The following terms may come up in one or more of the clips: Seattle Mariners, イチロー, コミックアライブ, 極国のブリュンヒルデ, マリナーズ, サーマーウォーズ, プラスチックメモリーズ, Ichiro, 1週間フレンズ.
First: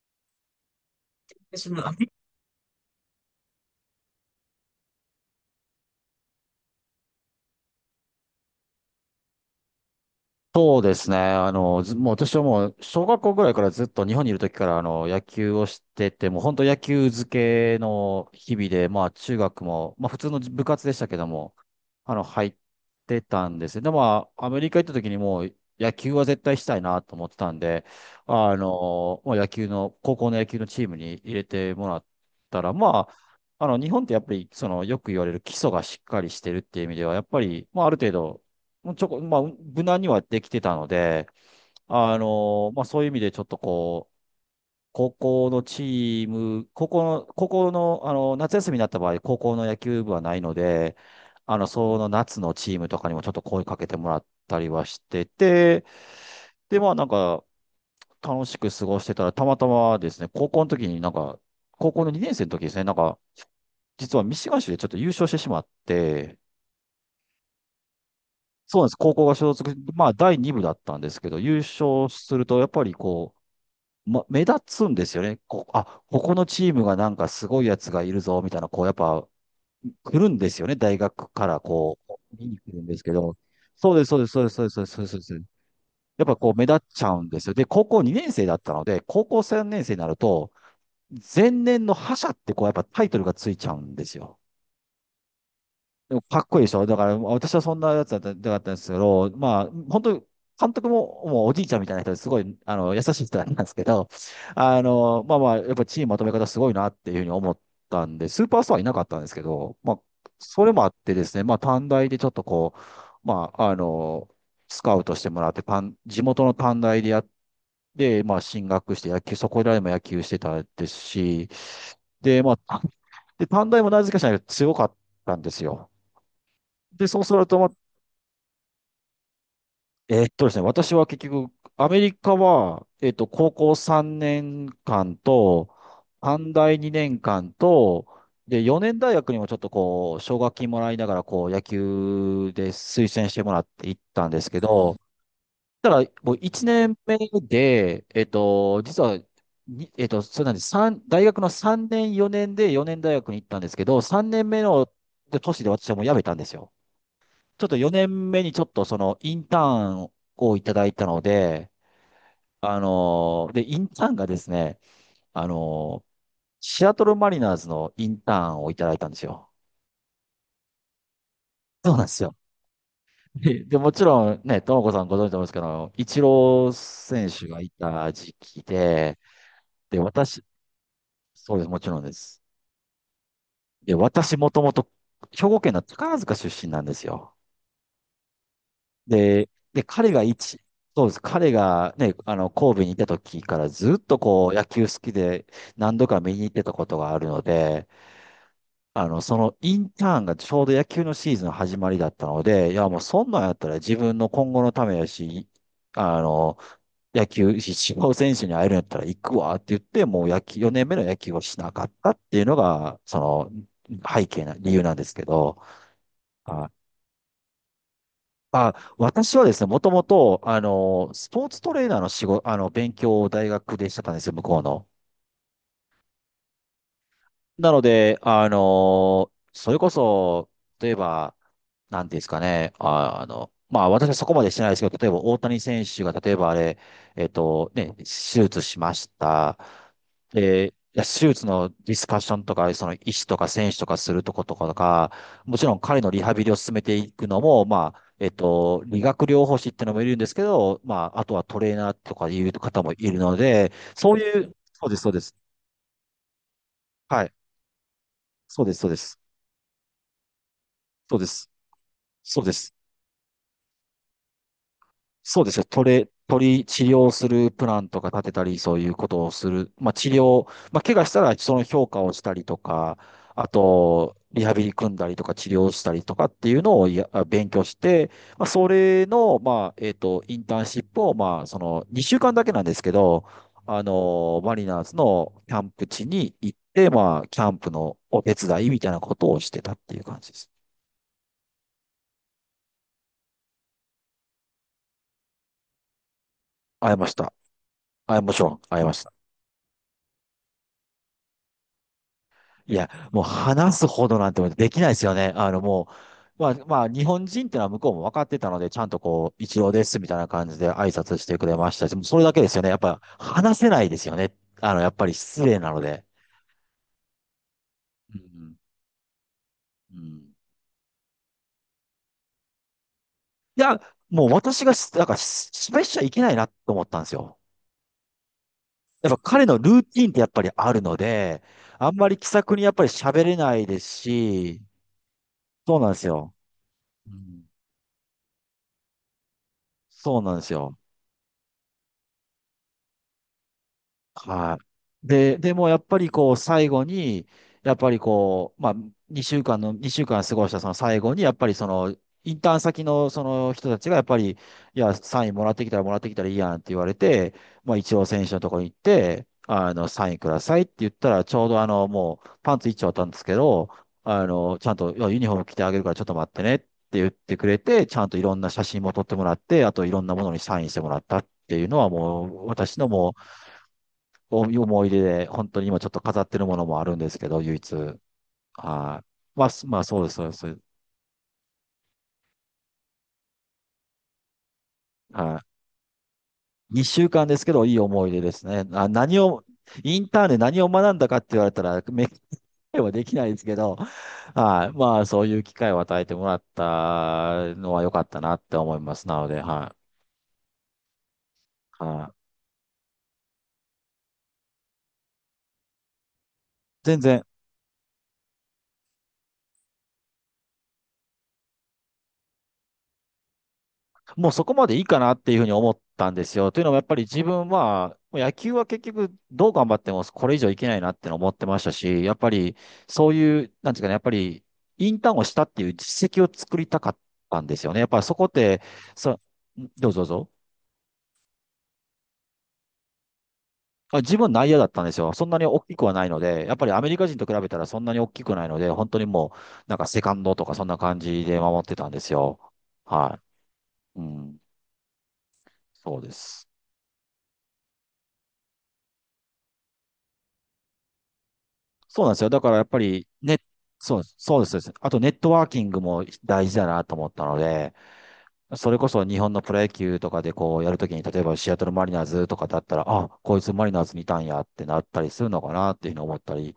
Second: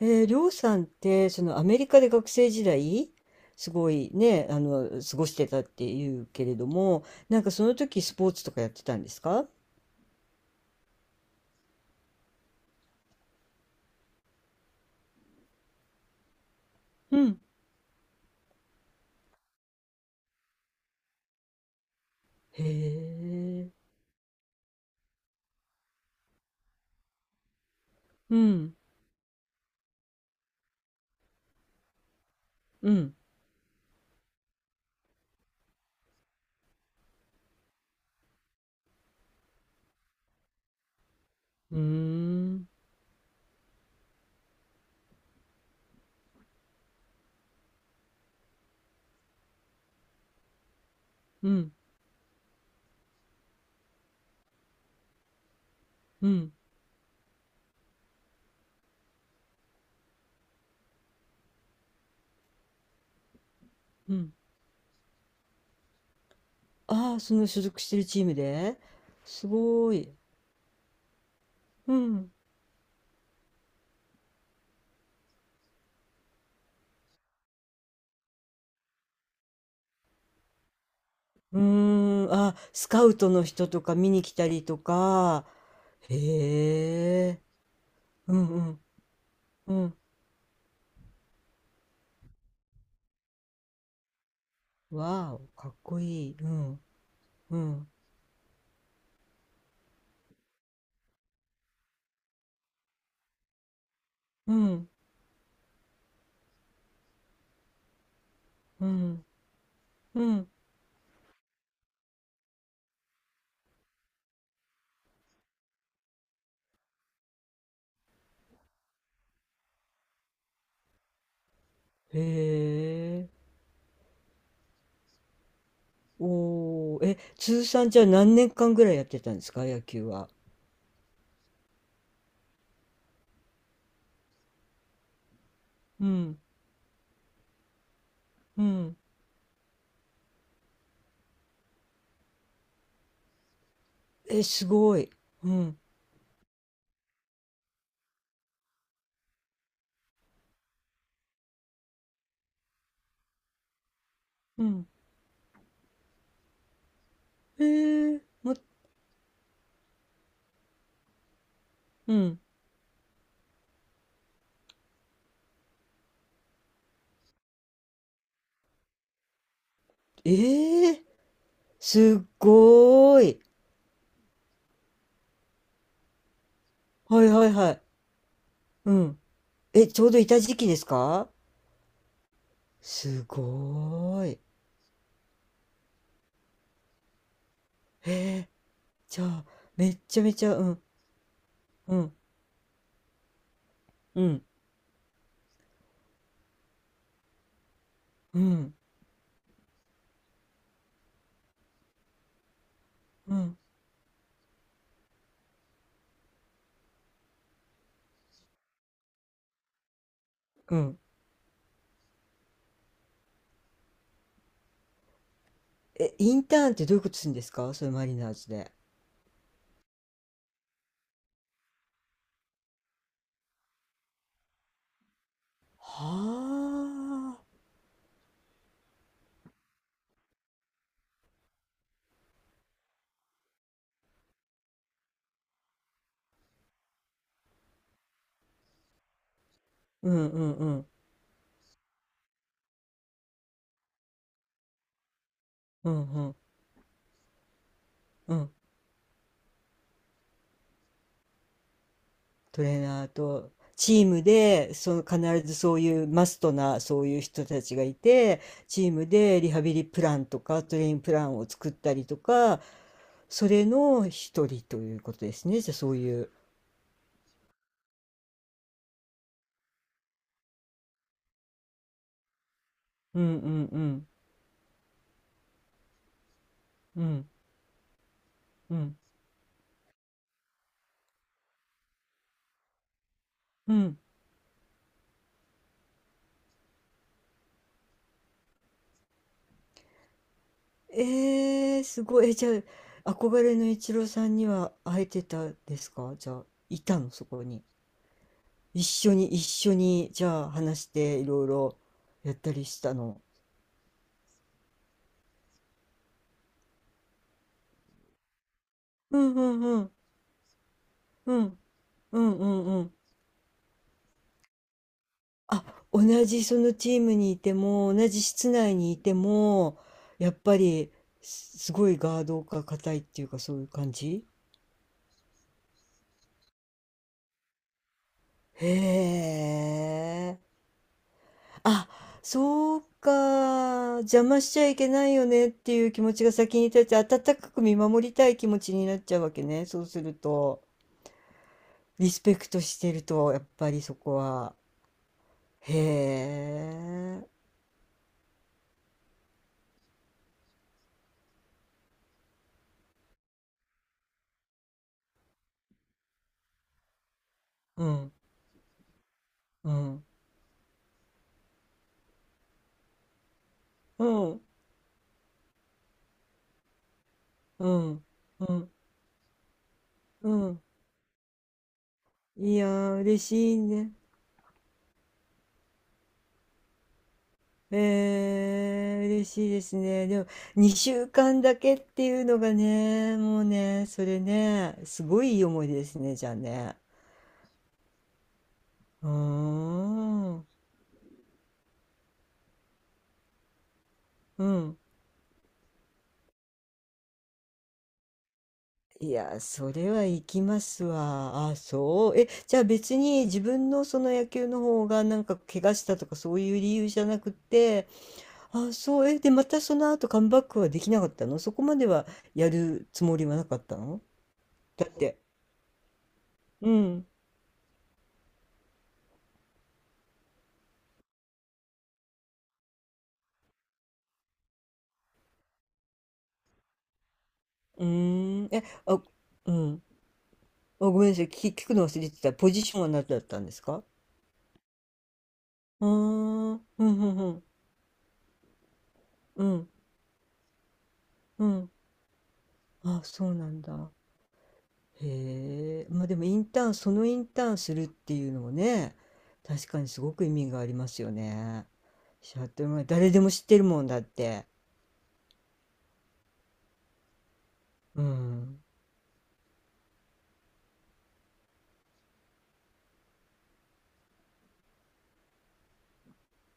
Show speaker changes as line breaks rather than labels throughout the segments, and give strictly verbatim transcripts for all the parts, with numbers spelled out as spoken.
えー、りょうさんって、そのア
私
メ
も、
リ
あ
カで学生時代、すごいね、あの、過ごしてたっていうけれども、なんかその時スポーツとかやってたんですか？
そうですね。あの、ずもう私はもう、小学校ぐらいからずっと日本にいる時から、あの、野球をしてて、もう本当野球
う
漬
ん。
けの日々で、まあ中学も、まあ普通の部活でしたけども、あの、入っ
へ
てたんですよ。
え。
でも、まあ、アメリカ行った時にもう、野球は絶対したいなと思ってたんで、
う
あ
ん。
の、まあ野球の、高校の野球のチームに入れてもらったら、
う
ま
ん。
あ、あの、日本ってやっぱり、その、よく言われる基礎がしっかりしてるっていう意味では、やっぱり、まあ、ある程度、もうちょこ、まあ、無難にはできてたので、
うー
あ
ん。
の、まあ、そういう意味でちょっとこう、高校のチーム、高校の、高校の、あの、夏休みになった場合、高校の野球部はないので、
う
あの、
ん。
その夏のチームとかにもちょっと声かけてもらったりはしてて、
うん。
で、まあ、なんか、楽しく過ごしてたら、たまたまですね、高校の時になんか、高校のにねん生の時ですね、なんか、
う
実は
ん。
ミシガン州でちょっと優勝してしまって。
ああ、その所属してるチームで。
そうなんです。高校が
す
所属、
ご
ま
い。
あ、だいにぶ部だったんですけど、優
う
勝
ん。
すると、やっぱりこう、ま、目立つんですよね。こう、あ、ここのチームがなんかすごいやつがいるぞ、みたいな、こう、やっぱ、来るんですよね。大学か
う
らこう、
ーん。
見
あ、
に来るん
ス
です
カ
け
ウト
ど、
の人と
そ
か
うです、
見
そう
に
です、
来
そう
た
です、そ
り
う
と
です、そうです、そうです。そうで
か。
す。やっぱこう、目立っちゃうん
へ
で
え。
すよ。で、高校にねん
う
生
ん
だっ
う
たの
ん。
で、高校3
う
年生に
ん。
なると、前年の覇者ってこう、やっぱタイトルがついちゃうんですよ。
わあ、かっこ
でも
いい。
かっ
う
こいいでし
ん。
ょ。だから、私
う
はそん
ん、
なやつだった、だったんですけど、まあ、本当に、監督も、もうおじいちゃんみたいな人ですごい、あの、優しい人なんですけど、
う
あ
ん、
の、まあまあ、やっぱチームまとめ方すごいなっていうふうに思ったんで、スーパースターはい
う
なかったん
ん、
ですけど、まあ、
うん。
それもあってですね、まあ、短大でちょっとこう、まあ、あの、スカウトしてもらって、短地元の短大でやって、まあ、進学して野球、そこらでも野球してたですし、
へ
で、まあ、
え。
で、短大もなぜかしら強かったんですよ。
おー、
で、
え、
そうすると、
通
ま、
算じゃあ何年間ぐらいやってたんですか、野球
えーっ
は。
とですね、私は結局、アメリカは、えーっと、高校さんねんかんと、
うん、
短大にねんかんと、で、
う
4
ん。
年大学にもちょっとこう、奨学金もらいながら、こう、野球で推薦してもらって行ったんで
え、
すけ
す
ど、
ごい。うん、
ただ、もういちねんめで、えーっと、実は、にえーっと、そうなんです。三大学のさんねん、よねんでよねん大学に行ったんですけど、さんねんめ
うん。
の年で私はもう辞めたんですよ。ち
へ
ょっと4
え、
年目に
も、
ちょっとそのインターンをいただいたので、
うん。
あのーで、インターンがですね、あのーシアトルマリナーズのインターンをいただいたんですよ。
ええ、
そうなんで
す
す
っ
よ。
ごーい。
で、で、もちろんね、ともこさんご存知だと思うんですけど、イチロー
は
選
いは
手
い
がい
はい。
た時期
う
で、
ん。え、
で、
ちょうどいた
私、
時期ですか？
そうです、もちろんです。
す
で、
ごー
私
い。
もともと兵庫県の宝塚出身なんですよ。
へえ、じゃあ、
で、で、
めっ
彼
ち
が
ゃめちゃ、
一、
うん、
そうです。彼が
うん、
ね、あの、神戸にいた時からずっと
うん、
こう、野球好きで何度か見に行ってたことがあるので、
うん、
あの、そのインターンがちょうど野球のシーズンの始まりだったので、いや、もうそん
う
なんやっ
ん、
たら自分の今後のためやし、あの、野球、一応選手に会えるんやったら行くわって言って、もう野球、
う
よねんめ
ん。
の野球をしなかったっていうのが、その、背景な、理由なんですけど。
え、インタ
は
ーンって
い。
どういうことするんですか、それマリナーズで？
あ、私はですね、もともと、あの、スポーツトレーナーの仕事、あの、勉強を大学でしてたんですよ、向こうの。
はあ。
なので、あのーそれこそ、例えば、なんていうんですかね、あ、あの、まあ私はそこまでしてないですけど、例えば大谷選手が、例えばあれ、えっとね、手術しました。
うんうん
で、
う
い
ん
や手術のディスカッションとか、その医師とか選手とかするとことかとか、もちろん
う
彼の
ん
リ
う
ハ
ん
ビリを進めていくのも、まあ、えっ
うん。
と、理学療法士っていうのもいるんですけど、まあ、あとはトレーナーとかいう
トレ
方
ー
もい
ナー
るの
と
で、
チー
そう
ム
いう、
で、
そうです、
その
そうです。
必ずそういうマストなそういう
はい。
人たちがいて、
そうです、
チ
そう
ー
で
ム
す。
でリハビリプランとかトレインプ
そう
ラ
で
ンを
す。
作ったりと
そうで
か、
す。
それの一人ということで
そう
す
です
ね
よ。
じゃあ、そう
鳥、
いう。
鳥治療するプランとか立てたり、そういうことをする。まあ治療、まあ怪我したらその評価をしたりとか、
うん
あ
うんうん
と、リハビリ組んだりとか治療したりとかっていうのを
う
や、
ん
勉強して、まあそ
うん
れの、まあ、えっと、インターンシップを、まあそのにしゅうかんだけなんですけど、
う
あ
ん。
の、マリナーズのキャンプ地に行って、まあキャンプのお手伝いみたいなことをしてたっていう感じです。
えー、すごい。え、じゃあ、憧れのイチローさんには会えてたですかじゃあ、い
会え
た
ま
の、
し
そ
た。
こに？
会えましょう。会
一
えました。
緒に、一緒に、じゃあ、話して、いろいろやったり
い
し
や、
た
も
の？
う話すほどなんてできないですよね。あの、もう、まあ、まあ、日本人ってのは向こうも分かってたので、ちゃんと
う
こ
んう
う、一
ん
郎
う
で
ん。
すみたいな感じで挨拶し
う
てくれ
ん。
ましたし、もうそ
う
れだ
ん
け
う
ですよ
ん
ね。やっ
うん。
ぱ、話せないですよね。あの、やっぱり失礼
あ、
なの
同
で。
じそのチームにいても、同
う
じ室
ん。
内にいても、
う
やっ
ん。
ぱり、すすごいガードが硬いっていうか、そ
い
ういう
や、
感
も
じ。
う私がし、なんか、し失敗しちゃいけないなと思ったんですよ。やっぱ
へ
彼のルーティンってやっぱり
え。
あるので、
あ、
あんまり気さくにやっ
そ
ぱ
う
り喋れないです
か。邪魔しち
し、
ゃいけないよねって
そう
い
なん
う
で
気
す
持ちが
よ。
先に立って、
う
温
ん、
かく見守りたい気持ちになっちゃうわけね。そうする
そうなんです
と。
よ。
リスペクトしてると、やっぱりそこは。
はい。で、でもやっぱりこう
へ
最後に、
え。
やっぱりこう、まあ2週間の、にしゅうかん過ごしたその最後に、やっぱりその、インターン先のその人たちがやっぱり、いや、サインもらってきたらもらってきたらいいやんって言われて、まあ
う
一応
ん、
選手のところに行って、
う
あの、
ん、
サインくださいって言ったら、ちょうどあの、もうパンツ一丁あったんですけど、
う
あ
ん、
の、ちゃんと、いやユニフォーム着てあげるからちょっと待ってねって言ってくれ
う
て、ちゃ
ん、
んといろん
う
な写
ん、
真も撮ってもらって、あといろんなもの
う
にサ
ん。
インしてもらったっていうのはもう、
いや
私の
ー、
もう、
嬉しいね。
おいう思い出で、本当に今ちょっと飾ってるものもあるんですけど、唯一。
えー、
はい。
嬉
ま
し
あ、
いで
す
す
まあ、そう
ね。
です、
で
そ
も、
うです。
にしゅうかんだけっていうのがね、もうね、それね、すご
は
いいい思い出ですね、じゃあ
い。
ね。
にしゅうかんですけど、いい思い出ですね。あ、
うー
何を、インターンで
ん、
何を学んだかって言われたら、め、はできないですけど、
う
はい。
ん。
まあ、そういう機会を与えてもらったのは良かったなって思います。
い
なの
や、
で、
そ
は
れは行きますわ。あ、
い。
そ
は
う。
い。
え、じゃあ別に自分のその野球の方がなんか怪我したとかそういう理由
全
じゃな
然
くて。あ、そう。え、で、またその後カムバックはできなかったの、そこまではやるつもりはなかったの？
もうそこまでいい
だっ
かなっ
て。
ていうふうに思ったんですよ。という
う
のもやっぱり
ん。
自分は、もう野球は結局どう頑張ってもこれ以上いけないなっての思ってましたし、やっぱりそういう、なんですかね、やっぱりインターンをしたっていう実績を作りたかったんですよね。
う
やっぱりそこっ
ーん。
て、
え、あ、
そ、
うん。
どうぞどうぞ。
あ、ごめんなさい。聞、聞くの忘れてた。ポジションは何だったんですか？
あ、自分内野だったんですよ。そんなに大きく
あ
はないので、やっ
ー、
ぱりア
う
メリ
ん、う
カ人
ん、
と
う
比
ん。
べたらそんなに大きくないので、本当にもう
うん、
なんかセカンドとかそんな感じで
う
守っ
ん。
てたんですよ。
あ、
は
そうなんだ。
い。うん。
へえ、
そう
まあ
で
でもイン
す。
ターン、そのインターンするっていうのもね、確かにすごく意味がありますよね。
そうなんですよ。
シ
だ
ャ
からや
ト
っ
ル
ぱ
が
り、
誰でも
ね、
知ってるもん
そ
だっ
う、そうで
て。
す。そうです。あとネットワーキングも大事だなと思ったので、
うん、
それこそ日本のプロ野球とかでこうやるときに、例えばシアトルマリナーズとかだったら、あ、こいつマリナーズにいたんやってなったりするのかなっていうふうに思ったり、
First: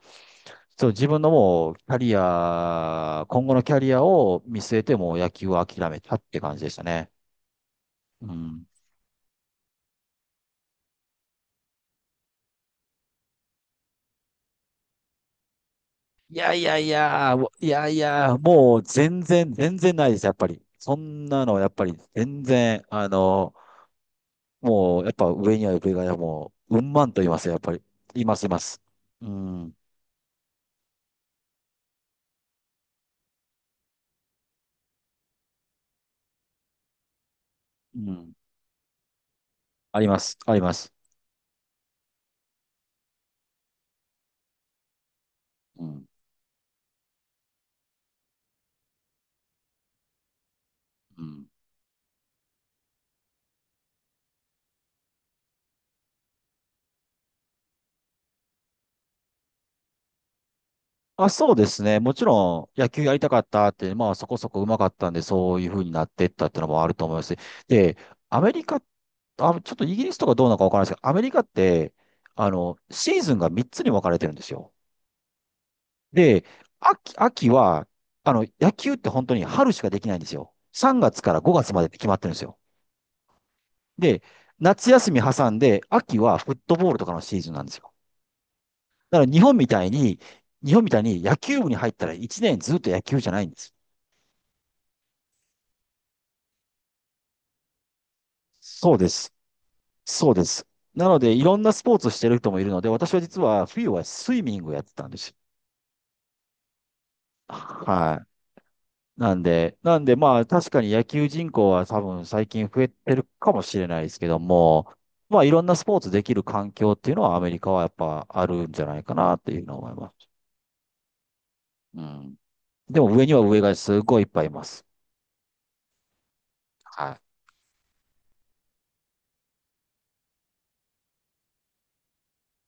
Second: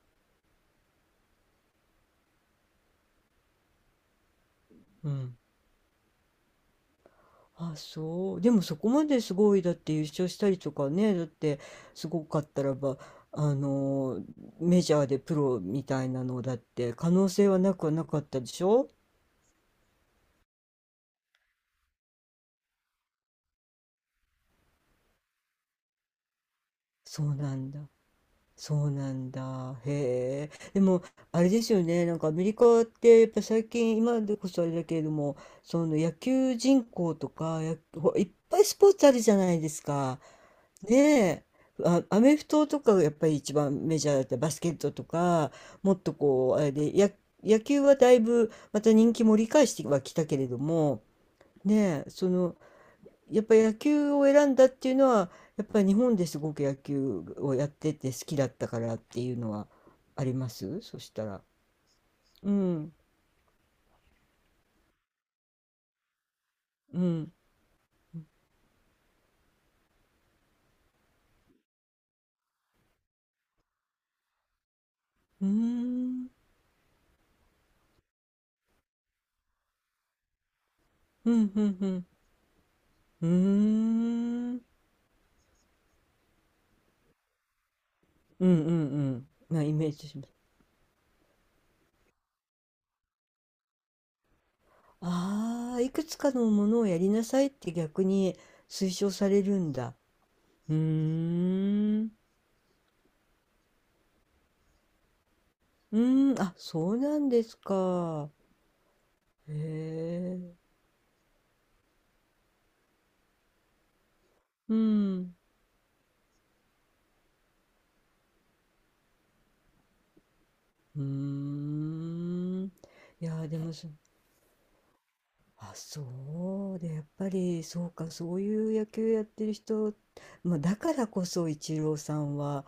そう、自分のもうキャリア、今後のキャリアを見据えて
う
もう野
ん。
球を諦めたって感じでしたね。
あ、
う
そう。でも
ん。
そこまですごい、だって優勝したりとかね、だってすごかったらば、あの、メジャーでプロみたいな
い
の
や
だっ
いやい
て可能
や、も
性は
うい
なく
や
は
い
なかっ
や、
たでし
もう
ょ？
全然、全然ないです、やっぱり。そんなの、やっぱり全然、あの、もう、やっぱ上には上が、もう、うんまんと
そ
言い
う
ますよ、
な
やっぱ
ん
り。
だ。
います、います。
そうな
う
ん
ん、
だ。へえ。でも、あれですよね。なんかアメリカって、やっぱ最近、今でこそあれだけれども、その野球人口とか、や、
う
ほいっ
ん。
ぱいスポーツあるじゃないです
ありま
か。
す、あります。
ねえ。あ、アメフトとかがやっぱり一番メジャーだったり、バスケットとか、
う
もっ
ん、
とこう、あれで、や、野球はだいぶまた人気盛り返してはきたけれども、
うん。
ねえ、その、やっぱ野球を選んだっていうのは、やっぱり日本ですごく野球をやってて好きだったからっていうのはありますそした
あ、
ら？
そうですね。もち
う
ろん、野
ん、
球やりたかったって、まあ、そこそこ上手かったんで、そういう風になってったってのもある
う
と思いま
ん、
すし。で、アメリカ、あ、ちょっとイギリスとかどうなのかわからないですけど、アメリカって、あの、シーズンがみっつに分かれてるんですよ。
うーん、
で、秋、秋は、あの、野球って本当に春しかできないんですよ。さんがつ
う
から
ん、う
ごがつ
ん、
ま
う
でって
ん、
決まってるんですよ。
うーん、
で、
うん、
夏休み挟んで、秋はフットボールとかのシーズンなんですよ。
うん、う
だから日本
んな
み
イ
た
メ
い
ージ
に、
します。
日本みたいに野球部に入ったらいちねんずっと野球じゃないんです。
ああ、いくつかのものをやりなさいって逆に推
そうで
奨さ
す。
れるんだ。
そうです。
うー
なので、いろんなスポーツ
ん、
をしてる人もいるので、私は実は冬はスイミングをやってたんです。
うーん、あ、そうなんです
は
か。
い。なん
へ
で、なんでまあ
え、
確かに野球人口は多分最近増えてるかもしれないですけど
う
も、
ん。
まあいろんなスポーツできる環境っていうのはアメリカはやっぱあるんじゃないかなっていうのを思います。
うー
うん。
ん。い
でも上に
や
は
ー、で
上
も、
が
そ
すごいいっぱいいます。
あ、そうで、やっぱり、そうか、そういう野球やってる人、まあ、だからこそ、イチローさんは、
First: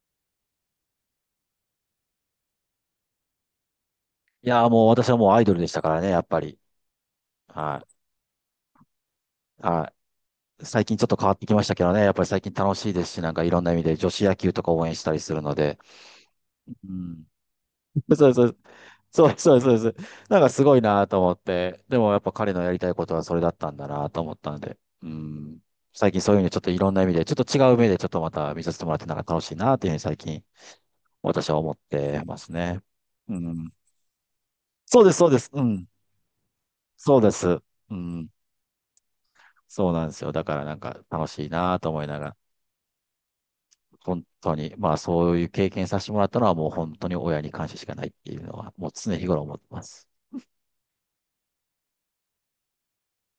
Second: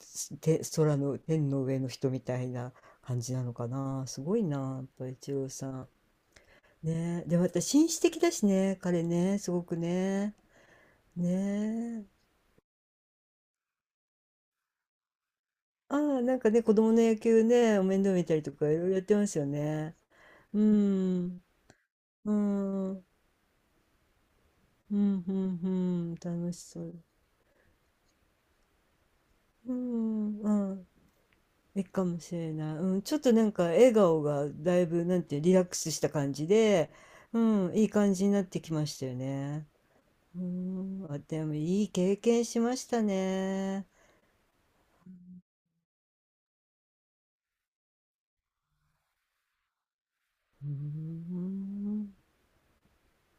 すて、空の、天の上の人みたいな感じなのかな。すごい
い
な、
やー
や
も
っ
う
ぱ
私は
イ
も
チ
うアイ
ロー
ドルで
さ
したか
ん。
らね、やっぱり。
ねえ、で、また
は
紳
い。
士的だしね、彼ね、すごく
は
ね。
い。最近ちょっと変わってきましたけどね、
ね
やっ
え。
ぱり最近楽しいですし、なんかいろんな意味で女子野球とか応援したりするので。
ああ、なんかね、子供
う
の野
ん。
球ね、お面倒 見
そう
たり
そ
と
う。
か、いろいろやってま
そう
すよ
そうそうそう。
ね。
なんか
う
すごいなと思っ
ん。
て。でもやっぱ
う
彼のやりたいこ
ん。
とはそれだったんだなと思ったので。
う
う
ん、うん、う
ん。最
ん、
近そういう意味で
楽
ちょ
し
っとい
そ
ろん
う。
な意味で、ちょっと違う目でちょっとまた見させてもらってなんか楽しい
う
なっていうふうに最
ん、
近
うん、
私は思っ
いいかも
て
し
ます
れない。
ね。
うん、ちょっと
う
なんか
ん。
笑顔がだい
そう
ぶ、
です、
なん
そう
て
で
いう、
す。
リ
う
ラック
ん。
スした感じで、
そうで
う
す。
ん、いい
う
感じ
ん。
になってきましたよね。
そうなんですよ。
う
だからなんか
ん、あ、
楽
で
しい
も
な
い
と
い
思い
経
ながら、
験しましたね。
本当に、まあそういう経験させてもらったのはもう本当に親に感謝しかないっていうのは、もう常日頃思ってます。
うん。